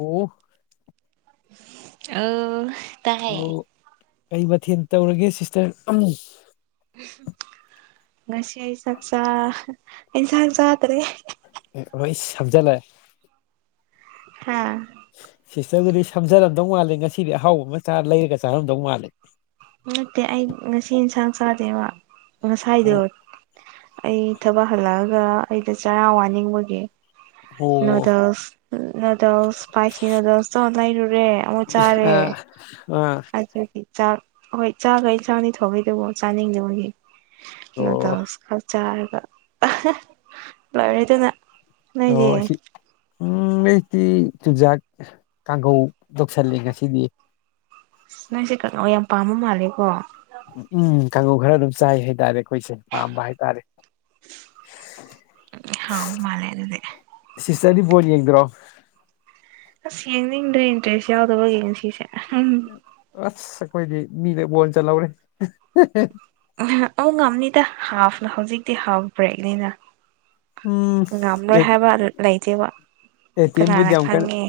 ꯑꯣ ꯑ ꯇꯥꯏꯌꯦ ꯑꯣ ꯀꯩ ꯃꯊꯦꯟ ꯇꯧꯔꯒꯦ ꯁꯤꯁꯇꯔ ꯉꯁꯤ ꯆꯥꯛꯆꯥ ꯏꯟꯁꯥꯡ ꯆꯥꯗ꯭ꯔꯦ [unintelligible] ꯍꯥ ꯁꯤꯁꯇꯔꯗꯨꯗꯤ ꯁꯝꯖꯔꯝꯗꯧ ꯃꯥꯜꯂꯦ ꯉꯁꯤꯗꯤ ꯑꯍꯥꯎꯕ ꯃꯥꯆꯥ ꯂꯩꯔꯒ ꯆꯥꯔꯝꯗꯧ ꯃꯥꯜꯂꯦ ꯅꯠꯇꯦ ꯑꯩ ꯉꯁꯤ ꯏꯟꯁꯥꯡ ꯆꯥꯗꯦꯕ ꯑꯣ ꯉꯁꯥꯏꯗꯣ ꯑꯩ ꯊꯕꯛ ꯍꯜꯂꯛꯑꯒ ꯑꯩꯗ ꯆꯔꯥ ꯋꯥꯅꯤꯡꯕꯒꯤ ꯑꯣ ꯅꯨꯗꯜꯁ ꯅꯨꯗꯜꯁ ꯏꯄꯥꯏꯁꯤ ꯅꯨꯗꯜꯁ ꯇꯣ ꯂꯩꯔꯨ ꯔꯦ ꯑꯃꯨꯛ ꯆꯥꯔꯦ ꯑꯥ ꯑꯥ [unintelligible] ꯍꯣꯏ [unintelligible] ꯆꯥꯅꯤꯡꯗꯕꯒꯤ ꯑꯣ ꯅꯨꯗꯜꯁ ꯈꯛ ꯆꯥꯔꯦ ꯂꯥꯏꯔꯦꯗꯅ ꯅꯣꯏꯗꯤ ꯑꯣ ꯁꯤ ꯎꯝ ꯑꯩꯇꯤ ꯆꯨꯖꯥꯛ ꯀꯥꯡꯒꯧ ꯇꯧꯁꯜꯂꯦ ꯉꯁꯤꯗꯤ ꯅꯪꯁꯦ ꯀꯥꯡꯉꯧ ꯌꯥꯝ ꯄꯥꯝꯕ ꯃꯥꯜꯂꯦꯀꯣ ꯎꯝ ꯀꯥꯡꯉꯧ ꯈꯔ ꯗꯨꯝ ꯆꯥꯏ ꯍꯥꯏꯇꯥꯔꯦ ꯈꯣꯏꯁꯦ ꯄꯥꯝꯕ ꯍꯥꯏꯇꯥꯔꯦ ꯍꯥꯎꯕ ꯃꯥꯜꯂꯦ ꯑꯗꯨꯗꯤ ꯁꯔꯤꯇ꯭ꯔ ꯗꯤ ꯕꯣꯜ ꯌꯦꯡꯗꯔꯣ ꯑ꯭ꯁ ꯌꯦꯡꯅꯤꯡꯗ꯭ꯔꯦ ꯏꯟꯇꯔꯦꯁ ꯌꯥꯎꯗꯕꯩ ꯅꯨꯡꯁꯤꯁꯦ ꯑꯁ ꯑꯩꯈꯣꯏꯗꯤ ꯃꯤꯅ ꯕꯣꯟ ꯆꯟꯍꯧꯔꯦ ꯑ ꯑꯧ ꯉꯝꯅꯤꯗ ꯍꯥꯐꯅ ꯍꯧꯖꯤꯛꯇꯤ ꯍꯥꯐ ꯕ꯭ꯔꯦꯛꯅꯤꯅ ꯎꯝ ꯉꯝꯔꯣꯏ ꯍꯥꯏꯕ ꯂꯩꯇꯦꯕ ꯑꯦ ꯇꯤꯝꯕꯨꯗꯤ ꯀꯅꯥꯅ ꯌꯥꯝ ꯀꯟ ꯈꯪꯉꯦ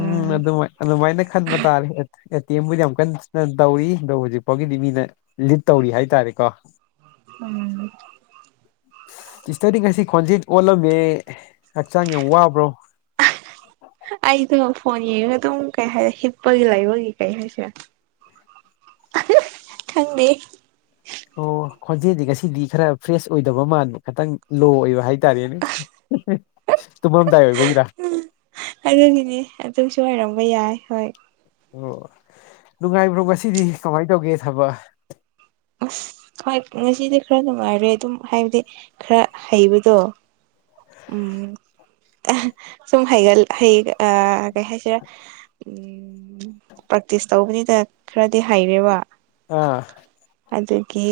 ꯎꯝ ꯑꯗꯨꯃꯥꯏ ꯑꯗꯨꯃꯥꯏꯅ ꯈꯟꯕ ꯇꯥꯔꯦ ꯑꯦ ꯇꯤ ꯑꯦꯇꯦꯝꯕꯨꯗꯤ ꯌꯥꯝ ꯀꯟꯅ ꯇꯧꯋꯤ ꯑꯗꯣ ꯍꯧꯖꯤꯛ ꯐꯥꯎꯒꯤꯗꯤ ꯃꯤꯅ ꯂꯤꯠ ꯇꯧꯔꯤ ꯍꯥꯏꯇꯥꯔꯦꯀꯣ ꯎꯝ ꯁꯤꯁꯇ꯭ꯔꯗꯤ ꯉꯁꯤ ꯈꯣꯟꯖꯦꯟ ꯑꯣꯜꯂꯝꯃꯦ ꯍꯛꯆꯥꯡ ꯌꯥꯝ ꯋꯥꯕ꯭ꯔꯣ ꯑꯩꯗꯣ ꯐꯣꯟ ꯌꯦꯡꯉꯒ ꯑꯗꯨꯝ ꯀꯩ ꯍꯥꯏꯔ ꯍꯤꯠꯄꯒꯤ ꯂꯩꯕꯒꯤ ꯀꯩ ꯍꯥꯏꯁꯦꯔꯥ ꯈꯪꯗꯦ ꯑꯣ ꯈꯣꯟꯖꯦꯟꯗꯤ ꯉꯁꯤꯗꯤ ꯈꯔ ꯐ꯭ꯔꯦꯁ ꯑꯣꯏꯗꯕ ꯃꯥꯟꯕ ꯈꯤꯇꯪ ꯂꯣ ꯑꯣꯏꯕ ꯍꯥꯏꯇꯥꯔꯦꯅꯦ [unintelligible] ꯇꯨꯝꯃꯝꯗꯥꯏ ꯑꯣꯏꯕꯒꯤꯔ ꯑꯗꯨꯒꯤꯅꯦ ꯑꯗꯨꯁꯨ ꯑꯣꯏꯔꯝꯕ ꯌꯥꯏ ꯍꯣꯏ ꯑꯣ ꯅꯨꯡꯉꯥꯏꯕ꯭ꯔꯣ ꯉꯁꯤꯗꯤ ꯀꯃꯥꯏ ꯇꯧꯒꯦ ꯊꯕꯛ ꯑꯁ ꯍꯣꯏ ꯉꯁꯤꯗꯤ ꯈꯔ ꯅꯨꯡꯉꯥꯏꯔꯦ ꯑꯗꯨꯝ ꯍꯥꯏꯕꯗꯤ ꯈꯔ ꯍꯩꯕꯗꯣ ꯎꯝ ꯑꯍꯥ ꯁꯨꯝ ꯍꯩꯒ ꯍ ꯑ ꯀꯩ ꯍꯥꯏꯁꯤꯔ ꯎꯝ ꯄ꯭ꯔꯦꯛꯇꯤꯁ ꯇꯧꯕꯅꯤꯗ ꯈꯔꯗꯤ ꯍꯩꯔꯦꯕ ꯑꯥ ꯑꯗꯨꯒꯤ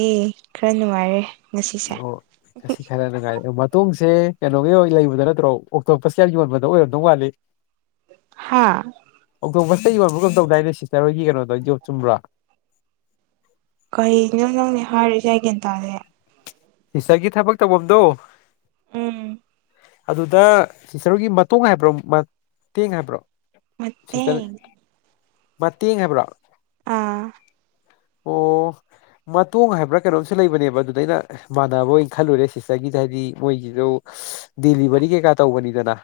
ꯈꯔ ꯅꯨꯡꯉꯥꯏꯔꯦ ꯉꯁꯤꯁꯦ ꯑꯣ ꯀꯁꯤ ꯈꯔꯅꯉ ꯇꯨꯡꯁꯦ ꯀꯩꯅꯣꯒꯤ ꯑꯣꯏ ꯂꯩꯕꯗ ꯅꯠꯇ꯭ꯔꯣ ꯑꯣꯛꯇꯣꯞꯄꯁ ꯌꯥꯝ ꯌꯣꯟꯕꯗ ꯑꯣꯏꯔꯝꯗꯧ ꯃꯥꯠꯂꯤ ꯍꯥꯥ ꯑꯗꯣꯁꯇꯩ ꯌꯣꯟꯕꯒꯝꯗꯧꯗꯥꯏꯅꯦ ꯁꯤꯁꯇꯔ ꯍꯣꯏꯒꯤ ꯀꯩꯅꯣꯗꯣ ꯌꯣ ꯆꯨꯝꯕ꯭ꯔꯥ ꯀꯩ ꯅꯣ ꯅꯪꯅꯦ ꯍꯥꯏꯔꯤꯁꯦ ꯑꯩꯒꯦꯟꯇꯥꯥꯁꯦ ꯏꯁꯒꯤ ꯊꯕꯛ ꯇꯧꯐꯝꯗꯣ ꯎꯝ ꯑꯗꯨꯗ ꯇꯤꯆꯔꯒꯤ ꯃꯇꯣꯡ ꯍꯥꯏꯕ꯭ꯔꯣ ꯃꯇꯦꯡ ꯍꯥꯏꯕ꯭ꯔꯣ ꯃꯦ ꯁꯤꯁꯇꯔ ꯃꯇꯦꯡ ꯍꯥꯏꯕ꯭ꯔꯣ ꯑꯥ ꯑꯣ ꯃꯇꯣꯡ ꯍꯥꯏꯕ꯭ꯔꯥ ꯀꯩꯅꯣꯝꯁꯨ ꯂꯩꯕꯅꯦꯕ ꯑꯗꯨꯗ ꯑꯩꯅ ꯃꯥꯟꯅꯕ ꯑꯣꯏꯅ ꯈꯜꯂꯨꯔꯦ ꯁꯤꯁꯇꯔꯒꯤꯁ ꯍꯥꯏꯗꯤ ꯃꯣꯏꯒꯤꯁꯨ ꯗꯦꯂꯤꯚꯔꯤ ꯀꯩꯀꯥ ꯇꯧꯕꯅꯤꯗꯅ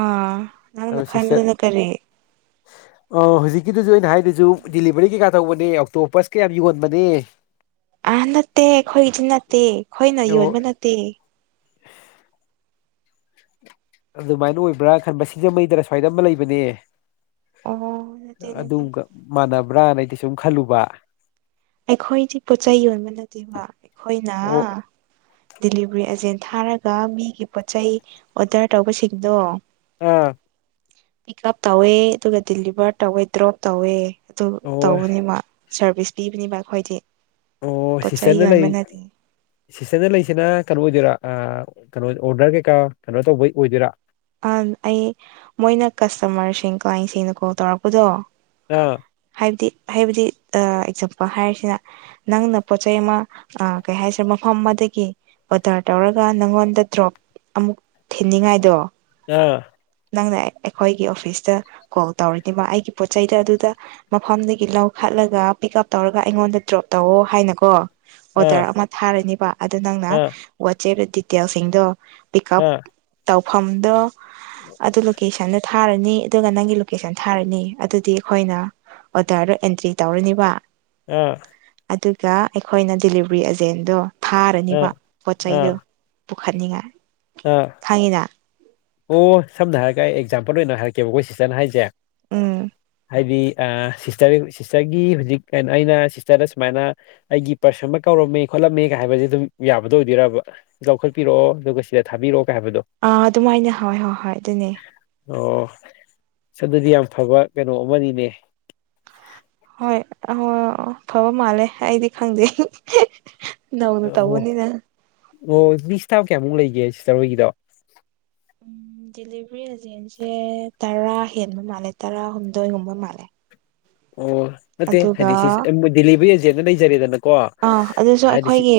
ꯑ ꯅ ꯅ ꯈꯥꯏ ꯀꯔꯤ ꯑꯣ ꯍꯧꯖꯤꯛꯀꯤꯗꯨꯖꯨ ꯑꯩꯅ ꯍꯥꯏꯗꯨꯖꯨ ꯗꯂꯤꯚꯔꯤ ꯀꯩ ꯀꯥ ꯇꯧꯕꯅꯦ ꯑꯣꯛꯇꯣꯄ ꯀꯌꯥꯝ ꯌꯣꯟꯕꯅꯦ ꯑꯥ ꯅꯠꯇꯦ ꯑꯩꯈꯣꯏꯗꯤ ꯅꯠꯇꯦ ꯑꯩꯈꯣꯏꯅ ꯑꯣ ꯌꯣꯟꯕ ꯅꯠꯇꯦ ꯑꯗꯨꯃꯥꯏꯅ ꯑꯣꯏꯕ꯭ꯔꯥ ꯈꯟꯕ ꯁꯤꯡꯖꯃꯩꯗꯔ ꯑꯁ꯭ꯋꯥꯏꯗ ꯑꯃ ꯂꯩꯕꯅꯦ ꯑꯣ ꯅꯠꯇꯦ ꯅꯠꯇꯦ ꯑꯗꯨꯝ ꯒ ꯃꯥꯟꯅꯕ꯭ꯔꯥꯅ ꯑꯩꯗꯤ ꯁꯨꯝ ꯈꯜꯂꯨꯕ ꯑꯩꯈꯣꯏꯗꯤ ꯄꯣꯠꯆꯩ ꯌꯣꯟꯕ ꯅꯠꯇꯦꯕ ꯑꯩꯈꯣꯏꯅ ꯑꯣ ꯗꯦꯂꯤꯚꯔꯤ ꯑꯦꯖꯦꯟ ꯊꯥꯔꯒ ꯃꯤꯒꯤ ꯄꯣꯠꯆꯩ ꯑꯣꯗꯔ ꯇꯧꯕꯁꯤꯡꯗꯣ ꯑꯥ ꯄꯤꯛ ꯎꯞ ꯇꯧꯋꯦ ꯑꯗꯨꯒ ꯗꯤꯂꯤꯚꯔ ꯇꯧꯋꯦ ꯗ꯭ꯔꯣꯞ ꯇꯧꯋꯦ ꯑꯗꯨ ꯑꯣ ꯇꯧꯕꯅꯤ ꯃꯥ ꯁꯥꯔꯚꯤꯁ ꯄꯤꯕꯅꯦꯕ ꯑꯩꯈꯣꯏꯗꯤ ꯑꯣ ꯄꯣꯠ ꯆꯩ ꯁꯤꯁꯇ꯭ꯔꯅ ꯂꯩ ꯌꯣꯟꯕ ꯅꯠꯇꯦ ꯁꯤꯁꯇꯗ ꯂꯩꯁꯤꯅ ꯀꯩꯅꯣ ꯑꯣꯏꯗꯣꯏꯔꯥ ꯀꯩꯅꯣ ꯑꯣꯔꯗꯔ ꯀꯩꯀꯥ ꯀꯩꯅꯣ ꯇꯧꯕꯩ ꯑꯣꯏꯗꯣꯏꯔꯥ ꯑ ꯑꯩ ꯃꯣꯏꯅ ꯀꯁꯇꯃꯔꯁꯤꯡ ꯀ꯭ꯂꯥꯏꯟꯁꯤꯡꯅ ꯀꯣꯜ ꯇꯧꯔꯛꯄꯗꯣ ꯑꯥ ꯍꯥꯏꯕꯗꯤ ꯍꯥꯏꯕꯗꯤ ꯑꯦꯛꯖꯝꯄꯜ ꯍꯥꯏꯔꯤꯁꯤꯅ ꯅꯪꯅ ꯄꯣꯠ ꯆꯩꯩ ꯑꯃ ꯀ ꯍꯥꯏꯁꯤ ꯁꯣꯝ ꯑꯃꯗꯒꯤ ꯑꯣꯗꯔ ꯇꯧꯔꯒ ꯅꯪꯉꯣꯟꯗ ꯗ꯭ꯔꯣꯞ ꯑꯃꯨꯛ ꯊꯤꯟꯅꯤꯡꯉꯥꯏꯗꯣ ꯑꯥ ꯅꯪꯅ ꯑꯩꯈꯣꯏꯒꯤ ꯑꯣꯐꯤꯁꯇ ꯀꯣꯜ ꯇꯧꯔꯤꯅꯤꯃ ꯑꯩꯒꯤ ꯄꯣꯠ ꯆꯩꯗ ꯑꯗꯨꯗ ꯃꯐꯝꯗꯒꯤ ꯂꯧ ꯆꯠꯂꯒ ꯄꯤꯛ ꯎꯞ ꯇꯧꯔꯒ ꯑꯩꯉꯣꯟꯗ ꯗ꯭ꯔꯣꯞ ꯇꯧꯑꯣ ꯍꯥꯏꯅꯀꯣ ꯑꯥ ꯑꯣꯗꯔ ꯑꯃ ꯊꯥꯔꯅꯤꯕ ꯑꯗꯨ ꯅꯪꯅ ꯑꯥ ꯋꯥꯆꯦꯞ ꯗꯤꯇꯦꯜꯁꯤꯡꯗꯣ ꯄꯤꯛ ꯎꯞ ꯑꯥ ꯇꯧꯐꯝꯗꯣ ꯑꯗꯨ ꯂꯣꯀꯦꯁꯟꯗ ꯊ ꯊꯥꯔꯅꯤ ꯑꯗꯨꯒ ꯅꯪꯒꯤ ꯂꯣꯀꯦꯁꯟ ꯊꯥꯔꯅꯤ ꯑꯗꯨꯗꯤ ꯑꯩꯈꯣꯏꯅ ꯑꯣꯗꯔꯗꯣ ꯑꯦꯟꯇ꯭ꯔꯤ ꯇꯧꯔꯅꯤꯕ ꯎꯝ ꯑꯗꯨꯒ ꯑꯩꯈꯣꯏꯅ ꯗꯤꯂꯤꯚꯔꯤ ꯑꯦꯖꯦꯟꯗꯣ ꯊꯥꯔꯅꯤꯕ ꯑꯥ ꯄꯣꯠ ꯑꯥ ꯆꯩꯩꯗꯣ ꯄꯨꯈꯠꯅꯤꯡꯉꯥꯏ ꯑꯥ ꯈꯪꯉꯤꯅ ꯑꯣ ꯁꯝꯅ ꯍꯥꯏꯔꯒ ꯑꯩ ꯑꯦꯛꯖꯥꯝꯄꯜ ꯑꯣꯏꯅ ꯍꯥꯏꯔꯛꯀꯦꯕ ꯑꯩꯈꯣꯏ ꯁꯤꯁꯇꯔꯅ ꯍꯥꯏꯁꯦ ꯎꯝ ꯍꯥꯏꯗꯤ ꯑ ꯁꯤꯁꯇꯔ ꯁꯤꯁꯇꯔꯒꯤ ꯍꯧꯖꯤꯛ ꯑꯩꯅ ꯁꯤꯁꯇꯔꯗ ꯁꯨꯃꯥꯏꯅ ꯑꯩꯒꯤ ꯄꯔꯁ ꯑꯃ ꯀꯧꯔ ꯄꯔꯣꯝꯃꯦ ꯈꯣꯠꯂꯝꯃꯦꯒ ꯍꯥꯏꯕꯁꯦ ꯑꯗꯨꯝ ꯌꯥꯕꯗꯣ ꯑꯣꯏꯗꯣꯏꯔꯕ ꯆꯥꯎꯈꯠꯄꯤꯔꯛꯑꯣ ꯑꯗꯨꯒ ꯁꯤꯗ ꯊꯥꯕꯤꯔꯛꯑꯣ ꯑꯥ ꯑꯗꯨꯃꯥꯏꯅ ꯍꯣꯏ ꯍꯣꯏ ꯍꯣꯏ ꯑꯗꯨꯅꯦ ꯑꯣ ꯑꯁ ꯑꯗꯨꯗꯤ ꯌꯥꯝ ꯐꯕ ꯀꯩꯅꯣ ꯑꯃꯅꯤꯅꯦ ꯍꯣꯏ ꯑꯣ ꯍꯣ ꯐꯕ ꯃꯥꯜꯂꯦ ꯑꯩꯗꯤ ꯈꯪꯗꯦ ꯅꯧꯅ ꯑꯣ ꯇꯧꯕꯅꯤꯅ ꯑꯣ ꯃꯤ ꯏꯁꯇꯞ ꯀꯌꯥꯃꯨꯛ ꯂꯩꯒꯦ ꯁꯤꯁꯇꯔ ꯍꯣꯏꯒꯤꯗꯣ ꯎꯝ ꯗꯦꯂꯤꯕꯔꯤ ꯑꯦꯖꯦꯟꯁꯦ ꯇꯔꯥ ꯍꯦꯟꯕ ꯃꯜꯂꯦ ꯇꯔꯥꯍꯨꯝꯗꯣꯏꯒꯨꯝꯕ ꯃꯜꯂꯦ ꯑꯣ ꯅꯠꯇꯦ ꯍꯥꯏꯗꯤ ꯁꯤ ꯗꯤꯂꯤꯚꯔꯤ ꯑꯦꯖꯦꯟꯗꯣ ꯂꯩꯖꯔꯦꯗꯅ ꯑꯥ ꯑꯗꯨꯁꯨ ꯑꯈꯣꯏꯒꯤ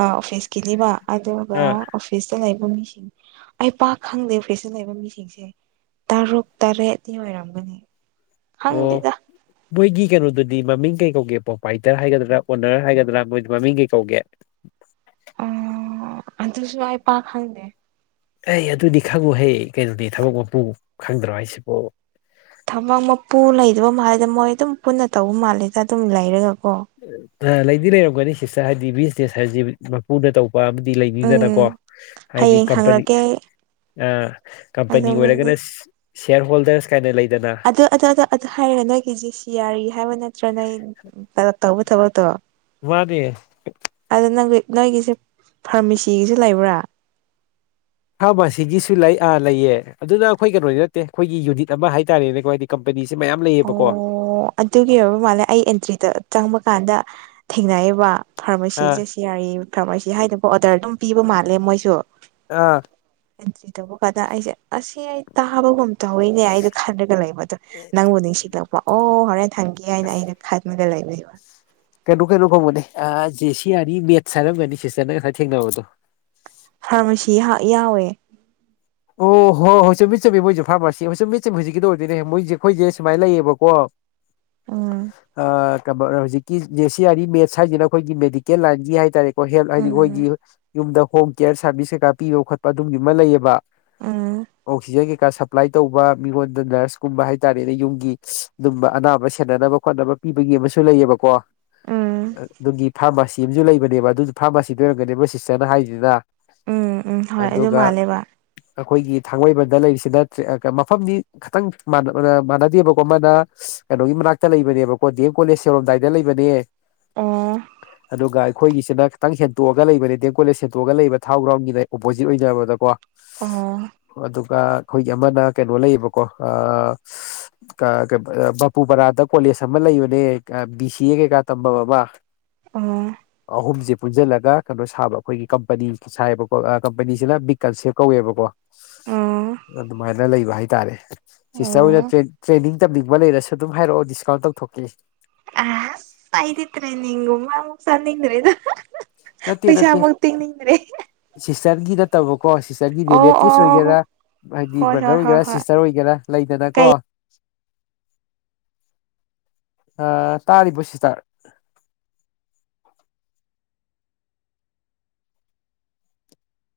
ꯑꯣꯐꯤꯁꯀꯤꯅꯦꯕ ꯑꯗꯨꯒ ꯑꯥ ꯑꯣꯐꯤꯁꯇ ꯂꯩꯕ ꯃꯤꯁꯤꯡ ꯑꯩ ꯄꯥꯛ ꯈꯪꯗꯦ ꯐ꯭ꯔꯦꯁꯇ ꯂꯩꯕ ꯃꯤꯁꯤꯡꯁꯦ ꯇꯔꯨꯛ ꯇꯔꯦꯠꯇꯤ ꯑꯣꯏꯔꯝꯒꯅꯤ ꯑꯣ ꯈꯪꯗꯦꯗ ꯃꯣꯏꯒꯤ ꯀꯩꯅꯣꯗꯗꯤ ꯃꯃꯤꯡ ꯀꯩ ꯒꯦ ꯄ꯭ꯔꯣꯄꯥꯏꯇꯔ ꯍꯥꯏꯒꯗ꯭ꯔ ꯑꯣꯅꯔ ꯍꯥꯏꯒꯗ꯭ꯔ ꯃꯣꯏ ꯃꯃꯤꯡ ꯀꯩ ꯀꯧꯒꯦ ꯑꯥ ꯑꯗꯨꯖꯨ ꯑꯩ ꯄꯛ ꯈꯪꯗꯦ ꯑꯦ ꯑꯗꯨꯗꯤ ꯈꯪꯉꯨꯍꯦ ꯀꯩꯅꯣꯗꯤ ꯊꯕꯛ ꯃꯄꯨ ꯈꯪꯗ꯭ꯔꯣ ꯍꯥꯏꯁꯤꯕꯨ ꯊꯕꯛ ꯃꯄꯨ ꯂꯩꯗꯕ ꯃꯥꯜꯂꯦꯗ ꯃꯣꯏ ꯑꯗꯨꯝ ꯄꯨꯟꯅ ꯇꯧꯕ ꯃꯥꯜꯂꯦꯗ ꯑꯗꯨꯝ ꯂꯩꯔꯒ ꯑꯥ ꯂꯩꯗꯤ ꯂꯩꯔꯝꯒꯅꯤ ꯁꯤꯁꯇꯔ ꯍꯥꯏꯗꯤ ꯕꯤꯖꯤꯅꯦꯁ ꯍꯥꯏꯖꯤ ꯃꯄꯨꯅ ꯇꯧ ꯑꯃꯗꯤ ꯎꯝ ꯂꯩꯅꯤꯗꯅꯀꯣ ꯍꯥꯏꯗꯤ ꯍꯌꯦꯡ ꯀꯝꯄꯅꯤ ꯍꯪꯔꯛꯀꯦ ꯑꯩ ꯑꯥ ꯑꯗꯣ ꯀꯝꯄꯅꯤ ꯃꯤꯡꯅ ꯑꯣꯏꯔꯒꯅ ꯁꯤꯌꯥꯔ ꯍꯣꯜꯗꯔꯁ ꯀꯥꯏꯅ ꯂꯩ ꯑꯗꯨ ꯑꯗꯨ ꯑꯗꯨ ꯍꯥꯏꯔꯒ ꯅꯣꯏꯒꯤ ꯖꯤ ꯁꯤꯌꯥꯔꯤ ꯍꯥꯏꯕ ꯅꯠꯇ꯭ꯔ ꯅꯣꯏ ꯄꯂꯞ ꯇꯧꯕ ꯊꯕꯛ ꯃꯅꯦ ꯑꯗꯣ ꯅꯪ ꯅꯣꯏꯒꯤꯁꯦ ꯐꯥꯔꯃꯤꯁꯤꯒꯤꯁꯨ ꯂꯩꯕ꯭ꯔ ꯐꯥꯔꯃꯁꯤꯒꯤꯁꯨ ꯂꯩ ꯑꯥ ꯂꯩꯌꯦ ꯑꯗꯨꯅ ꯑꯈꯣꯏ ꯀꯩꯅꯣꯗꯤ ꯅꯠꯇꯦ ꯑꯈꯣꯏꯒꯤ ꯌꯨꯅꯤꯠ ꯑꯃ ꯍꯥꯏꯇꯔꯦꯅꯦꯀꯣ ꯍꯥꯏꯗꯤ ꯀꯝꯄꯅꯤ ꯑꯣ ꯑꯗꯨꯒꯤ ꯑꯣꯏꯕ ꯃꯥꯜꯂꯦ ꯑꯩ ꯑꯦꯟꯇ꯭ꯔꯤꯗ ꯆꯪꯕ ꯀꯥꯟꯗ ꯊꯦꯡꯅꯩꯌꯦꯕ ꯐꯔꯃꯁꯤ ꯑ ꯖꯦꯁꯤ ꯌꯥꯔꯤ ꯐꯔꯃꯁꯤ ꯍꯥꯏꯅꯀꯣ ꯑꯣꯔꯗꯔ ꯑꯗꯨꯝ ꯄꯤꯕ ꯃꯥꯜꯂꯦ ꯃꯣꯏꯖꯨ ꯑ ꯑꯦꯟꯇ꯭ꯔꯤ ꯇꯧꯕ ꯀꯥꯟꯗ ꯑꯩꯖꯦ ꯑꯁꯤ ꯑꯩ ꯇꯕꯒꯨꯝ ꯇꯧꯋꯤꯅꯦ ꯑꯩꯗꯣ ꯈꯜꯔꯒ ꯂꯩꯕꯗꯣ ꯅꯪꯕꯨ ꯅꯤꯡꯁꯤꯡꯂꯛꯄ ꯑꯣ ꯍꯣꯔꯦꯟ ꯍꯪꯒꯦ ꯍꯥꯏꯅ ꯑꯩꯅ ꯈꯜꯂꯒ ꯂꯩꯕꯅꯦꯕ ꯀꯩꯅꯣ ꯀꯩꯅꯣ ꯀꯧꯕꯅꯦ ꯑꯥ ꯖꯦ ꯁꯤ ꯌꯥꯔꯤ ꯃꯦꯠꯁ ꯍꯥꯏꯔꯝꯒꯅꯤ ꯁꯤꯁꯇꯔꯅ ꯉꯁꯥꯏ ꯊꯦꯡꯅꯕꯗꯣ ꯐꯔꯃꯁꯤ ꯍꯥ ꯌꯥꯎꯋꯦ ꯑꯣ ꯍꯣꯏ ꯍꯣꯏ ꯆꯨꯝ ꯃꯤꯠ ꯆꯨꯝꯃꯤ ꯃꯣꯏꯁꯨ ꯑꯣ ꯑꯣ ꯑꯣꯍꯣ ꯍꯣ ꯆꯨꯝꯃꯤ ꯆꯨꯝꯃꯤ ꯃꯣꯏꯖꯦ ꯐꯔꯃꯥꯁꯤ ꯍꯣ ꯆꯨꯝꯃꯤ ꯆꯨꯝꯃꯤ ꯍꯧꯖꯤꯛꯀꯤꯗꯣ ꯑꯣꯏꯗꯣꯏꯅꯦ ꯃꯣꯏꯖꯦ ꯈꯣꯏꯖꯦ ꯁꯨꯃꯥꯏꯅ ꯂꯩꯌꯦꯕꯀꯣ ꯎꯝ ꯑꯥ ꯍꯧꯖꯤꯛꯀꯤ ꯖꯦꯁꯤꯌꯥꯔꯤ ꯃꯦꯠꯁ ꯍꯥꯏꯖꯤꯅ ꯈꯣꯏꯒꯤ ꯃꯦꯗꯤꯀꯦꯜ ꯂꯥꯏꯟꯒꯤ ꯍꯥꯏꯇꯔꯦꯀꯣ ꯍꯦꯜ ꯍꯥꯏꯗꯤ ꯈꯣꯏꯒꯤ ꯎꯝ ꯌꯨꯝꯗ ꯍꯣꯝ ꯀꯦꯌꯔ ꯁꯥꯔꯚꯤꯁ ꯀꯩꯀꯥ ꯄꯤꯕ ꯈꯣꯠꯄ ꯑꯗꯨꯝꯒꯤ ꯑꯃ ꯂꯩꯌꯦꯕ ꯎꯝ ꯑꯣꯛꯁꯤꯖꯦꯟ ꯀꯩ ꯁꯄ꯭ꯂꯥꯏ ꯇꯧꯕ ꯃꯤꯉꯣꯟꯗ ꯅꯔꯁꯀꯨꯝꯕ ꯍꯥꯏꯇꯔꯦꯅꯦ ꯌꯨꯝꯒꯤ ꯑꯗꯨꯝꯕ ꯑꯅꯥꯕ ꯁꯦꯟꯅꯅꯕ ꯈꯣꯠꯅꯕ ꯄꯤꯕꯒꯤ ꯑꯃꯁꯨ ꯂꯩꯌꯦꯕꯀꯣ ꯎꯝ ꯑꯗꯨꯒꯤ ꯐꯥꯔꯃꯁꯤ ꯑꯃꯖꯨ ꯂꯩꯕꯅꯦꯕ ꯑꯗꯨ ꯐꯔꯃꯁꯤꯗꯨ ꯑꯣꯏꯔꯝꯒꯅꯦꯕ ꯁꯤꯁꯇꯔꯅ ꯍꯥꯏꯖꯤꯅ ꯎꯝ ꯎꯝ ꯍꯣꯏ ꯑꯗꯨ ꯃꯥꯜꯂꯦꯕ ꯑꯈꯣꯏꯒꯤ ꯊꯡꯃꯩꯕꯟꯗ ꯂꯩꯔꯤꯁꯤꯅ ꯇꯔꯦ ꯃꯐꯝꯗꯤ ꯈꯤꯇꯪ ꯃ ꯃꯥꯟꯅꯗꯦꯕꯀꯣ ꯃꯥꯅ ꯀꯩꯅꯣꯒꯤ ꯃꯅꯥꯛꯇ ꯂꯩꯕꯅꯦꯕꯀꯣ ꯗꯤ ꯑꯦꯝ ꯀꯣꯂꯦꯖ ꯌꯧꯔꯝꯗꯏꯗ ꯂꯩꯕꯅꯦ ꯑꯣ ꯑꯗꯨꯒꯏ ꯈꯣꯏꯒꯤꯁꯤꯅ ꯈꯤꯇꯪ ꯍꯦꯟꯇꯣꯛꯑꯒ ꯂꯩꯕꯅꯦ ꯗꯦꯝ ꯀꯣꯂꯦꯖ ꯍꯦꯟꯇꯣꯛꯑꯒ ꯂꯩꯕ ꯊꯥꯎ ꯒ꯭ꯔꯥꯎꯟꯗꯒꯤꯅ ꯑꯣꯄꯣꯖꯤꯠ ꯑꯣꯏꯅꯕꯗꯀꯣ ꯑꯣ ꯑꯥ ꯈꯣꯏꯒꯤ ꯑꯃꯅ ꯀꯩꯅꯣ ꯂꯩꯌꯦꯕꯀꯣ ꯑꯥ ꯀꯥ ꯀꯥ ꯕꯕꯨꯄꯔꯗ ꯀꯣꯂꯦ ꯁ ꯑꯃ ꯂꯩꯕꯅꯦ ꯕꯤ ꯁꯤ ꯑꯦ ꯀꯩꯀꯥ ꯇꯝꯕꯝ ꯑꯃ ꯑꯣ ꯑꯍꯨꯝꯖꯦ ꯄꯨꯟꯖꯤꯜꯂꯒ ꯀꯩꯅꯣ ꯁꯥꯕ ꯑꯈꯣꯏꯒꯤ ꯀꯝꯄꯅꯤ ꯁꯏꯌꯦꯕꯀꯣ ꯀꯝꯄꯅꯤꯖꯤꯅ ꯃꯤꯛꯀꯟꯁꯦꯞ ꯀꯧꯋꯦꯕꯀꯣ ꯑꯣ ꯑꯗꯨꯃꯥꯏꯅ ꯂꯩꯕ ꯍꯥꯏꯇꯔꯦ ꯁꯤꯁꯇꯔ ꯍꯣꯏꯅ ꯑꯣ ꯇ꯭ꯔꯦꯟ ꯇ꯭ꯔꯦꯟꯅꯤꯡ ꯇꯝꯅꯤꯡꯕ ꯂꯩꯔꯁꯨ ꯑꯗꯨꯝ ꯍꯥꯏꯔꯑꯣ ꯗꯤꯁꯀꯥꯎꯟ ꯇꯧꯊꯣꯛꯀꯦ [unintelligible] ꯑꯩꯗꯤ ꯇ꯭ꯔꯦꯅꯤꯡꯒꯨꯝꯕ ꯆꯠꯅꯤꯡꯗ꯭ꯔꯦꯗ ꯅꯠꯇꯦ ꯅꯠꯇꯦ ꯄꯩꯁꯥꯕꯣꯛ ꯇꯤꯡꯅꯤꯡꯗ꯭ꯔꯦ ꯁꯤꯁꯇꯔꯒꯤ ꯅꯠꯇꯕꯀꯣ ꯁꯤꯁꯇꯔꯒꯤ ꯑꯣ ꯔꯤꯂꯦꯇꯤꯞꯁ ꯑꯣ ꯑꯣꯏꯒꯦꯔ ꯍꯥꯏꯗꯤ ꯍꯣꯏ ꯕ꯭ꯔꯗꯔ ꯍꯣꯏ ꯍꯣꯏ ꯑꯣꯏꯒꯦꯔ ꯍꯣꯏ ꯁꯤꯁꯇꯔ ꯑꯣꯏꯒꯦꯔ ꯂꯩꯗꯅꯀꯣ ꯀꯩ ꯑ ꯇꯥꯔꯤꯕꫭ ꯁꯤꯁꯇꯔ [inaudible]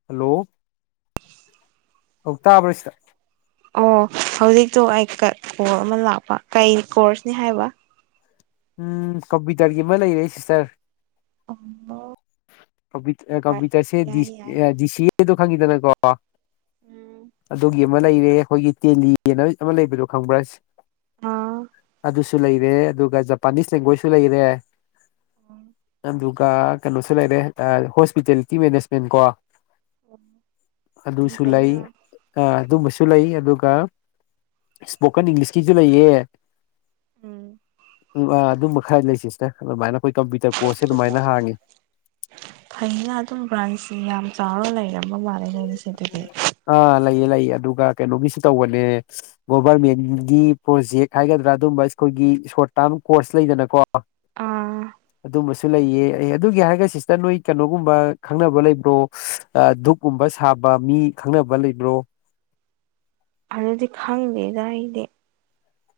ꯍꯂꯣ ꯑꯧ ꯇꯥꯕ꯭ꯔ [unintelligible] ꯑꯣ ꯍꯧꯖꯤꯛꯇꯣ ꯑꯩ ꯀ ꯀꫭꯜ ꯑꯃ ꯂꯥꯛꯄ ꯀꯩ ꯀꯣꯔꯁꯅꯤ ꯍꯥꯏꯕ ꯎꯝ ꯀꯝꯄ꯭ꯌꯨꯇꯔꯒꯤ ꯑꯃ ꯂꯩꯔꯦ ꯁꯤꯁꯇꯔ ꯑꯃ [unintelligible] ꯀꯝꯄ꯭ꯌꯨꯇꯔꯁꯦ ꯗꯤ ꯌꯥꯏ ꯁꯤ ꯑꯦꯗꯣ ꯈꯡꯉꯤꯗꯅꯀꫭ ꯎꯝ ꯑꯗꯨꯒꯤ ꯑꯃ ꯂꯩꯔꯦ ꯑꯩꯈꯣꯏꯒꯤ ꯇꯦꯂꯤꯅ ꯑꯃ ꯂꯩꯕꯗꯣ ꯈꯪꯕ꯭ꯔ ꯑꯥ ꯑꯗꯨꯁꯨ ꯂꯩꯔꯦ ꯑꯗꯨꯒ ꯖꯄꯥꯅꯤꯁ ꯂꯦꯡꯒꫭꯏꯁꯨ ꯂꯩꯔꯦ ꯑꯗꯨꯒ ꯀꯩꯅꯣꯁꯨ ꯂꯩꯔꯦ ꯍꯣꯁꯄꯤꯇꯦꯂꯤꯇꯤ ꯃꯦꯅꯦꯁꯃꯦꯟ ꯀꯣ ꯌꯥꯝ ꯑꯗꯨꯁꯨ ꯂꯩ ꯐꯩꯅ ꯑ ꯑꯗꯨꯃꯁꯨ ꯂꯩ ꯑꯗꯨꯒ ꯏꯁꯄꯣꯀꯟ ꯏꯪꯂꯤꯁꯀꯤꯖꯨ ꯂꯩꯌꯦ ꯎꯝ [unintelligible] ꯑꯗꯨꯝꯕ ꯈꯔ ꯂꯩ ꯁꯤꯁꯇꯔ ꯑꯗꯨꯝꯃꯥꯏꯅ ꯐꯩꯅ ꯑꯗꯨꯝ ꯕ꯭ꯔꯥꯟꯁꯤ ꯌꯥꯝ ꯆꯥꯎꯔ ꯂꯩ ꯑ ꯂꯩꯌꯦ ꯂꯩꯌꯦ ꯑꯗꯨꯒ ꯀꯩꯅꯣꯒꯤꯁꯨ ꯇꯧꯕꯅꯦ ꯒꯣꯕꯔꯃꯦꯟꯒꯤ ꯄ꯭ꯔꯣꯖꯦꯛ ꯍꯥꯏꯒꯗ꯭ꯔ ꯑꯗꯨꯝꯕ ꯁ꯭ꯀꯨꯜꯒꯤ ꯁꯣꯔꯠ ꯇꯥꯝ ꯀꯣꯔꯁ ꯂꯩꯗꯅꯀꯣ ꯑꯥ ꯑꯗꯨꯝꯃꯁꯨ ꯂꯩꯌꯦ ꯑꯦ ꯑꯗꯨꯒꯤ ꯍꯥꯏꯔꯒ ꯁꯤꯁꯇꯔ ꯅꯣꯏ ꯀꯩꯅꯣꯒꯨꯝꯕ ꯈꯪꯅꯕ ꯂꯩꯕ꯭ꯔꯣ ꯙꯨꯛꯀꯨꯝꯕ ꯁꯥꯕ ꯃꯤ ꯈꯪꯅꯕ ꯂꯩꯕ꯭ꯔꯣ ꯑꯗꯨꯗꯤ ꯈꯪꯗꯦꯗ ꯑꯩꯗꯤ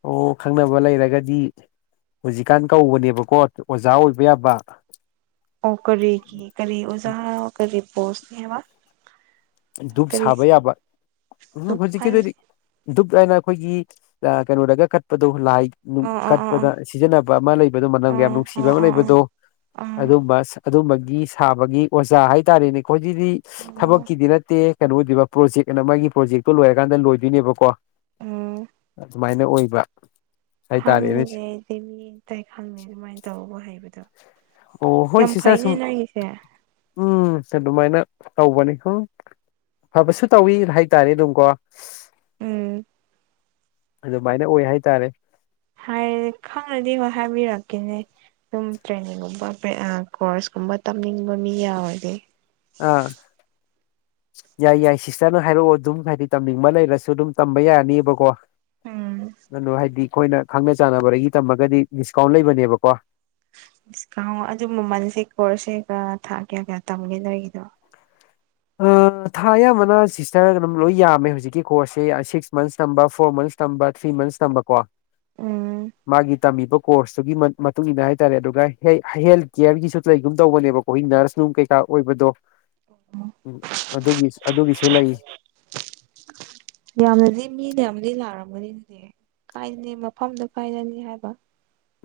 ꯑꯣ ꯈꯪꯅꯕ ꯂꯩꯔꯒꯗꯤ ꯍꯧꯖꯤꯛꯀꯥꯟ ꯀꯧꯕꯅꯦꯕꯀꯣ ꯑꯣꯖꯥ ꯑꯣꯏꯕ ꯌꯥꯕ ꯑꯣ ꯀꯔꯤꯒꯤ ꯀꯔꯤ ꯑꯣꯖꯥ ꯀꯔꯤ ꯄꯣꯁꯅꯤ ꯍꯥꯏꯕ ꯙꯨꯛ ꯁꯥꯕ ꯀꯔꯤꯁꯦ ꯌꯥꯕ ꯑꯗꯨ [unintelligible] ꯍꯧꯖꯤꯛꯀꯤꯗꯗꯤ ꯍꯥꯏꯕꯁꯦ ꯙꯨꯞ ꯍꯥꯏꯅ ꯑꯈꯣꯏꯒꯤ ꯀꯩꯅꯣꯗꯒ ꯀꯠꯄꯗꯣ ꯂꯥꯏ ꯑꯣ ꯑꯣ ꯑꯣ ꯀꯠꯄꯗ ꯁꯤꯖꯤꯟꯅꯕ ꯑꯃ ꯂꯩꯕꯗꯣ ꯃꯅꯝꯒ ꯌꯥꯝ ꯑꯣ ꯅꯨꯡꯁꯤꯕ ꯑꯣ ꯑꯃ ꯑꯣ ꯑꯣ ꯂꯩꯕꯗꯣ ꯑꯗꯨꯝꯕ ꯑꯗꯨꯝꯕꯒꯤ ꯁꯥꯕꯒꯤ ꯑꯣꯖꯥ ꯍꯥꯏꯇꯥꯔꯦꯅꯦ ꯈꯣꯏꯖꯤꯗꯤ ꯑꯣ ꯑꯣ ꯊꯕꯛꯀꯤꯗꯤ ꯅꯠ ꯇꯦ‌ ꯀꯩꯅꯣ ꯑꯣꯏꯗꫭꯏꯕ ꯄ꯭ꯔꯣꯖꯦꯛꯅ ꯃꯥꯒꯤ ꯄ꯭ꯔꯣꯖꯦꯛꯇꯣ ꯂꯣꯏꯔꯀꯥꯟꯗ ꯂꯣꯏꯗꯣꯏꯅꯦꯕꯀꯣ ꯎꯝ ꯑꯗꯨꯝꯃꯥꯏꯅ ꯑꯣꯏꯕ ꯍꯥꯏꯇꯥꯔꯦꯅꯦ ꯈꯪꯗꯦ [unintelligible] ꯑꯗꯨꯝꯃꯥꯏꯅ ꯇꯧꯕ ꯍꯩꯕꯗꯣ ꯑꯣ ꯍꯣꯏ ꯌꯥꯝ ꯁꯤꯁꯇꯔ ꯐꯩꯅꯦ ꯁꯨꯝ ꯅꯣꯏꯒꯤꯁꯦ ꯎꯝ ꯑꯗꯨꯃꯥꯏꯅ ꯇꯧꯕꯅꯤ [unintelligible] ꯐꯕꯁꯨ ꯇꯧꯋꯤ ꯍꯥꯏꯇꯥꯔꯦ ꯑꯗꯨꯝꯀꯣ ꯎꯝ ꯑꯗꯨꯝꯃꯥꯏꯅ ꯑꯣꯏ ꯍꯥꯏꯇꯥꯔꯦ ꯍꯥꯏꯔꯗꯤ ꯈꯪꯉꯗꯤ ꯍꯣꯏ ꯍꯥꯏꯕꯤꯔꯛꯀꯦꯅꯦ ꯑꯗꯨꯝ ꯇ꯭ꯔꯦꯅꯤꯡꯒꯨꯝꯕ [unintelligible] ꯀꯣꯔꯁ ꯀꯨꯝꯕ ꯇꯝꯅꯤꯡꯕ ꯃꯤ ꯌꯥꯎꯔꯗꯤ ꯑ ꯌꯥꯏ ꯌꯥꯏ ꯁꯤꯁꯇꯔꯅ ꯍꯥꯏꯔꯛꯑꯣ ꯑꯗꯨꯝ ꯍꯥꯏꯗꯤ ꯇꯝꯅꯤꯡꯕ ꯂꯩꯔꯁꯨ ꯑꯗꯨꯝ ꯇꯝꯕ ꯌꯥꯅꯤꯕꯀꯣ ꯎꯝ ꯑꯗꯣ ꯍꯥꯏꯗꯤ ꯑꯩꯈꯣꯏꯅ ꯈꯪꯅ ꯆꯥꯟꯅꯕꯗꯒꯤ ꯇꯝꯃꯒꯗꯤ ꯗꯤꯁꯀꯥꯎꯟ ꯂꯩꯕꯅꯦꯕꯀꯣ ꯗꯤꯁꯀꯥꯎꯟ ꯑꯗꯨ ꯃꯃꯜꯁꯦ ꯀꯣꯔꯁꯁꯦ ꯀ ꯊꯥ ꯀꯌꯥ ꯀꯌꯥ ꯇꯝꯒꯦ ꯅꯣꯏꯒꯤꯗꯣ ꯊꯥ ꯑꯌꯥꯝꯕꯅ ꯁꯤꯁꯇꯔꯅꯜ ꯑꯗꯨꯝ ꯂꯣꯏ ꯌꯥꯝꯃꯦ ꯍꯧꯖꯤꯛꯀꯤ ꯀꯣꯔꯁꯁꯦ ꯁꯤꯛꯁ ꯃꯟꯁ ꯇꯝꯕ ꯐꯣꯔ ꯃꯟꯁ ꯊ꯭ꯔꯤ ꯃꯟ ꯇꯝꯕ ꯀꯣ ꯎꯝ ꯃꯥꯒꯤ ꯇꯝꯃꯤꯕ ꯀꯣꯔꯁꯇꯨꯒꯤ ꯃꯇꯨꯡ ꯏꯟꯅ ꯍꯥꯏꯇꯥꯔꯦ ꯑꯗꯨꯒ ꯍꯦꯜꯊ ꯀꯤꯌꯔꯒꯤꯁꯨ ꯇꯧꯒꯨꯝ ꯇꯧꯕꯅꯦꯕꯀꯣ ꯈꯣꯏ ꯅꯔꯁ ꯅꯨꯡ ꯀꯩꯀꯥ ꯑꯣꯏꯕꯗꯣ ꯑꯣ ꯎꯝ ꯑꯗꯨꯒꯤ ꯑꯗꯨꯒꯤꯁꯨ ꯂꯩ ꯌꯥꯝꯅꯗꯤ ꯃꯤ ꯃꯌꯥꯝꯗꯤ ꯂꯥꯛꯔꯝꯃꯅꯤꯅꯦ ꯀꯥꯢꯗꯅꯤ ꯃꯐꯝꯗꯣ ꯀꯥꯢ ꯂꯩꯔꯤ ꯍꯥꯢꯕ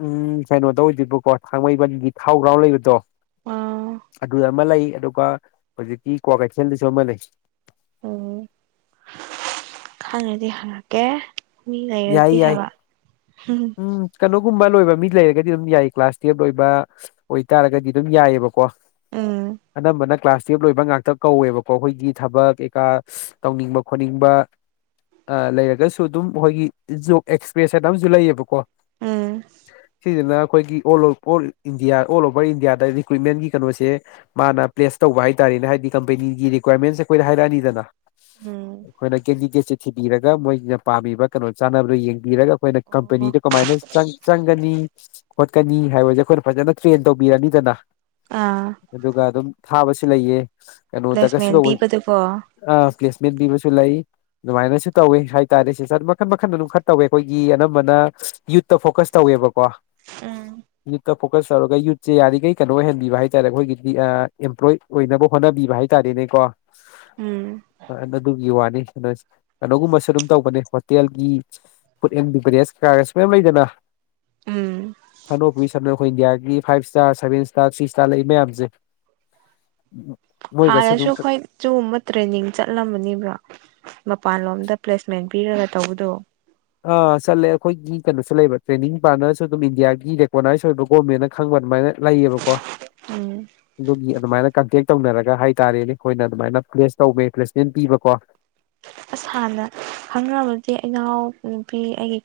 ꯎꯝ ꯀꯩꯅꯣ ꯇꯧ ꯑꯣꯏꯗꯣꯏꯕꯀꯣ ꯊꯥꯡꯃꯩꯕꯟꯒꯤ ꯊꯥꯎ ꯒ꯭ꯔꯥꯎꯟ ꯂꯩꯕꯗꯣ ꯑꯥ ꯑꯗꯨ ꯑꯃ ꯂꯩ ꯑꯗꯨꯒ ꯍꯧꯖꯤꯛꯀꯤ ꯀ꯭ꯋꯥ ꯀꯩꯊꯦꯜꯗꯁꯨ ꯑꯃ ꯂꯩ ꯎꯝ ꯈꯪꯉꯗꯤ ꯍꯪꯉꯛꯀꯦ ꯃꯤ ꯌꯥꯏ ꯂꯩꯔꯗꯤ ꯍꯥꯏꯕ ꯎꯝ ꯑꯗꯨꯒꯨꯝꯕ ꯂꯣꯏꯕ ꯃꯤ ꯂꯩꯔꯒꯗꯤ ꯑꯗꯨꯝ ꯌꯥꯏ ꯀ꯭ꯂꯥꯁ ꯇꯨꯋꯦꯞ ꯂꯣꯏꯕ ꯑꯣꯏꯇꯥꯔꯒꯗꯤ ꯗꯨꯝ ꯌꯥꯏꯌꯦꯕꯀꯣ ꯎꯝ ꯑꯅꯝꯕꯅ ꯀ꯭ꯂꯥꯁ ꯇꯨꯋꯦꯞ ꯂꯣꯏꯕ ꯉꯥꯛꯇ ꯀꯧꯋꯦꯕꯀꯣ ꯑꯩꯈꯣꯏꯒꯤ ꯊꯕꯛ ꯀꯩꯀꯥ ꯇꯧꯅꯤꯡꯕ ꯈꯣꯠꯅꯤꯡꯕ ꯑ ꯂꯩꯔꯒꯁꯨ ꯑꯗꯨꯝ ꯑꯩꯈꯣꯏꯒꯤ ꯖꯣꯞ ꯑꯦꯛꯁꯄ꯭ꯔꯦꯁ ꯍꯥꯏꯅ ꯑꯃꯁꯨ ꯂꯩꯌꯦꯕꯀꯣ ꯎꯝ ꯁꯤꯁꯤꯅ ꯑꯩꯈꯣꯏꯒꯤ ꯑꯣꯜ ꯏꯟꯗꯤꯌꯥ ꯑꯣꯜ ꯑꯣꯕꯔ ꯏꯟꯗꯤꯌꯥꯗ ꯔꯤꯀ꯭ꯋꯏꯤꯠꯃꯦꯟꯒꯤ ꯀꯩꯅꯣꯁꯦ ꯃꯥꯅ ꯄ꯭ꯂꯦꯁ ꯇꯧꯕ ꯍꯥꯏꯇꯥꯔꯦ ꯀ ꯍꯥꯏꯗꯤ ꯀꯝꯄꯅꯤꯒꯤ ꯔꯤꯀ꯭ꯋꯥꯏꯔꯃꯦꯟꯁꯦ ꯈꯣꯏꯗ ꯍꯥꯏꯔꯛ ꯑꯅꯤꯗꯅ ꯎꯝ ꯑꯩꯈꯣꯏꯅ ꯀꯦꯟꯗꯤꯒꯦꯠꯁꯦ ꯊꯤꯕꯤꯔꯒ ꯃꯣꯏꯁꯤꯅ ꯄꯥꯝꯃꯤꯕ ꯀꯩꯅꯣ ꯆꯥꯅꯕꯗꯨ ꯌꯦꯡꯕꯤꯔꯒ ꯑꯩꯈꯣꯏꯅ ꯑꯣ ꯀꯝꯄꯅꯤꯗ ꯀꯃꯥꯏꯅ ꯆꯪꯒꯅꯤ ꯈꯣꯠꯀꯅꯤ ꯍꯥꯏꯕꯁꯦ ꯑꯩꯈꯣꯏꯅ ꯐꯖꯅ ꯇ꯭ꯔꯦꯟ ꯇꯧꯕꯤꯔꯅꯤꯗꯅ ꯑꯥ ꯑꯗꯨꯒ ꯑꯗꯨꯝ ꯊꯥꯕꯁꯨ ꯂꯩꯌꯦ ꯀꯩꯅꯣꯗ ꯀꯁꯨ ꯄ꯭ꯂꯦꯁꯃꯦꯟ ꯇꯧꯕ ꯄꯤꯕꯗꯨꯀꯣ ꯑ ꯄ꯭ꯂꯦꯁꯃꯦꯟ ꯄꯤꯕꯁꯨ ꯂꯩ ꯑꯗꯨꯃꯥꯏꯅꯁꯨ ꯇꯧꯋꯤ ꯍꯥꯏꯇꯥꯔꯦ ꯁꯤꯁꯇꯔ ꯃꯈꯟ ꯃꯈꯜ ꯑꯗꯨꯝ ꯈꯔ ꯇꯧꯋꯦ ꯈꯣꯏꯒꯤ ꯑꯅꯝꯕꯅ ꯌꯨꯠꯇ ꯐꯣꯀꯁ ꯇꯧꯋꯦꯕ ꯎꯝ [unintelligible] ꯐꯣꯀꯁ ꯇꯧꯔꯒ ꯌꯨꯠꯁꯦ ꯌꯥꯔꯤꯈꯩ ꯀꯩꯅꯣ ꯑꯣꯏꯍꯟꯕꯤꯕ ꯍꯥꯏꯇꯥꯥꯔꯦ ꯑꯩꯈꯣꯏꯒꯤꯗꯤ ꯑꯦꯝꯄ꯭ꯂꯣꯏ ꯑꯣꯏꯅꯕ ꯍꯣꯠꯅꯕꯤꯕ ꯍꯥꯏꯇꯥꯥꯔꯦꯅꯦꯀꯣ ꯎꯝ ꯑꯗꯨꯒꯤ ꯋꯥꯅꯤ ꯀꯅꯣꯒꯨꯝꯕꯁꯨ ꯑꯗꯨꯝ ꯇꯧꯕꯅꯦ ꯍꯣꯇꯦꯜꯒꯤ ꯐꯨꯗ ꯑꯦꯟ ꯚꯔꯦꯁ ꯀ ꯃꯌꯥꯝ ꯂꯩꯗꯅ ꯎꯝ [unintelligible] ꯑꯩꯈꯣꯏ ꯏꯟꯗꯤꯌꯥꯒꯤ five star seven star three star ꯂꯩ ꯃꯌꯥꯝꯁꯦ ꯃꯣꯏꯒꯁꯨ ꯑꯗꯨꯝ ꯍꯥꯟꯅꯁꯨ ꯈꯣꯏ ꯆꯨꯕ ꯇ꯭ꯔꯦꯟꯅꯤꯡ ꯆꯠꯂꯝꯕꯅꯤꯕ ꯃꯄꯥꯟꯂꯣꯝꯗ ꯄ꯭ꯂꯦꯁꯃꯦꯟ ꯄꯤꯔꯒ ꯇꯧꯕꯗꯣ ꯑ ꯆꯠꯂꯦ ꯑꯩꯈꯣꯏꯒꯤ ꯀꯩꯅꯣꯁꯨ ꯂꯩꯕ ꯇ꯭ꯔꯦꯅꯤꯡ ꯄꯥꯠꯅꯔꯁꯨ ꯑꯗꯨꯝ ꯏꯟꯗꯤꯌꯥꯒꯤ ꯔꯦꯀꯣꯅꯥꯏꯁ ꯑꯣꯏꯕ ꯒꯣꯔꯃꯦꯟꯅ ꯈꯪꯕ ꯑꯗꯨꯃꯥꯏꯅ ꯂꯩꯌꯦꯕꯀꯣ ꯎꯝ ꯑꯗꯨꯒꯤ ꯑꯗꯨꯃꯥꯏꯅ ꯀꯟꯇꯦꯛ ꯇꯧꯅꯔꯒ ꯍꯥꯏꯇꯥꯔꯦꯅꯦ ꯈꯣꯏꯅ ꯑꯗꯨꯃꯥꯏꯅ ꯄ꯭ꯂꯦꯁ ꯇꯧꯕꯋ ꯄ꯭ꯂꯦꯁꯃꯦꯟ ꯄꯤꯕꯀꯣ ꯑꯁ ꯍꯥꯟꯅ ꯈꯪꯅꯔꯕꯗꯤ ꯏꯅꯥꯎ ꯅꯨꯄꯤ ꯑꯩꯒꯤ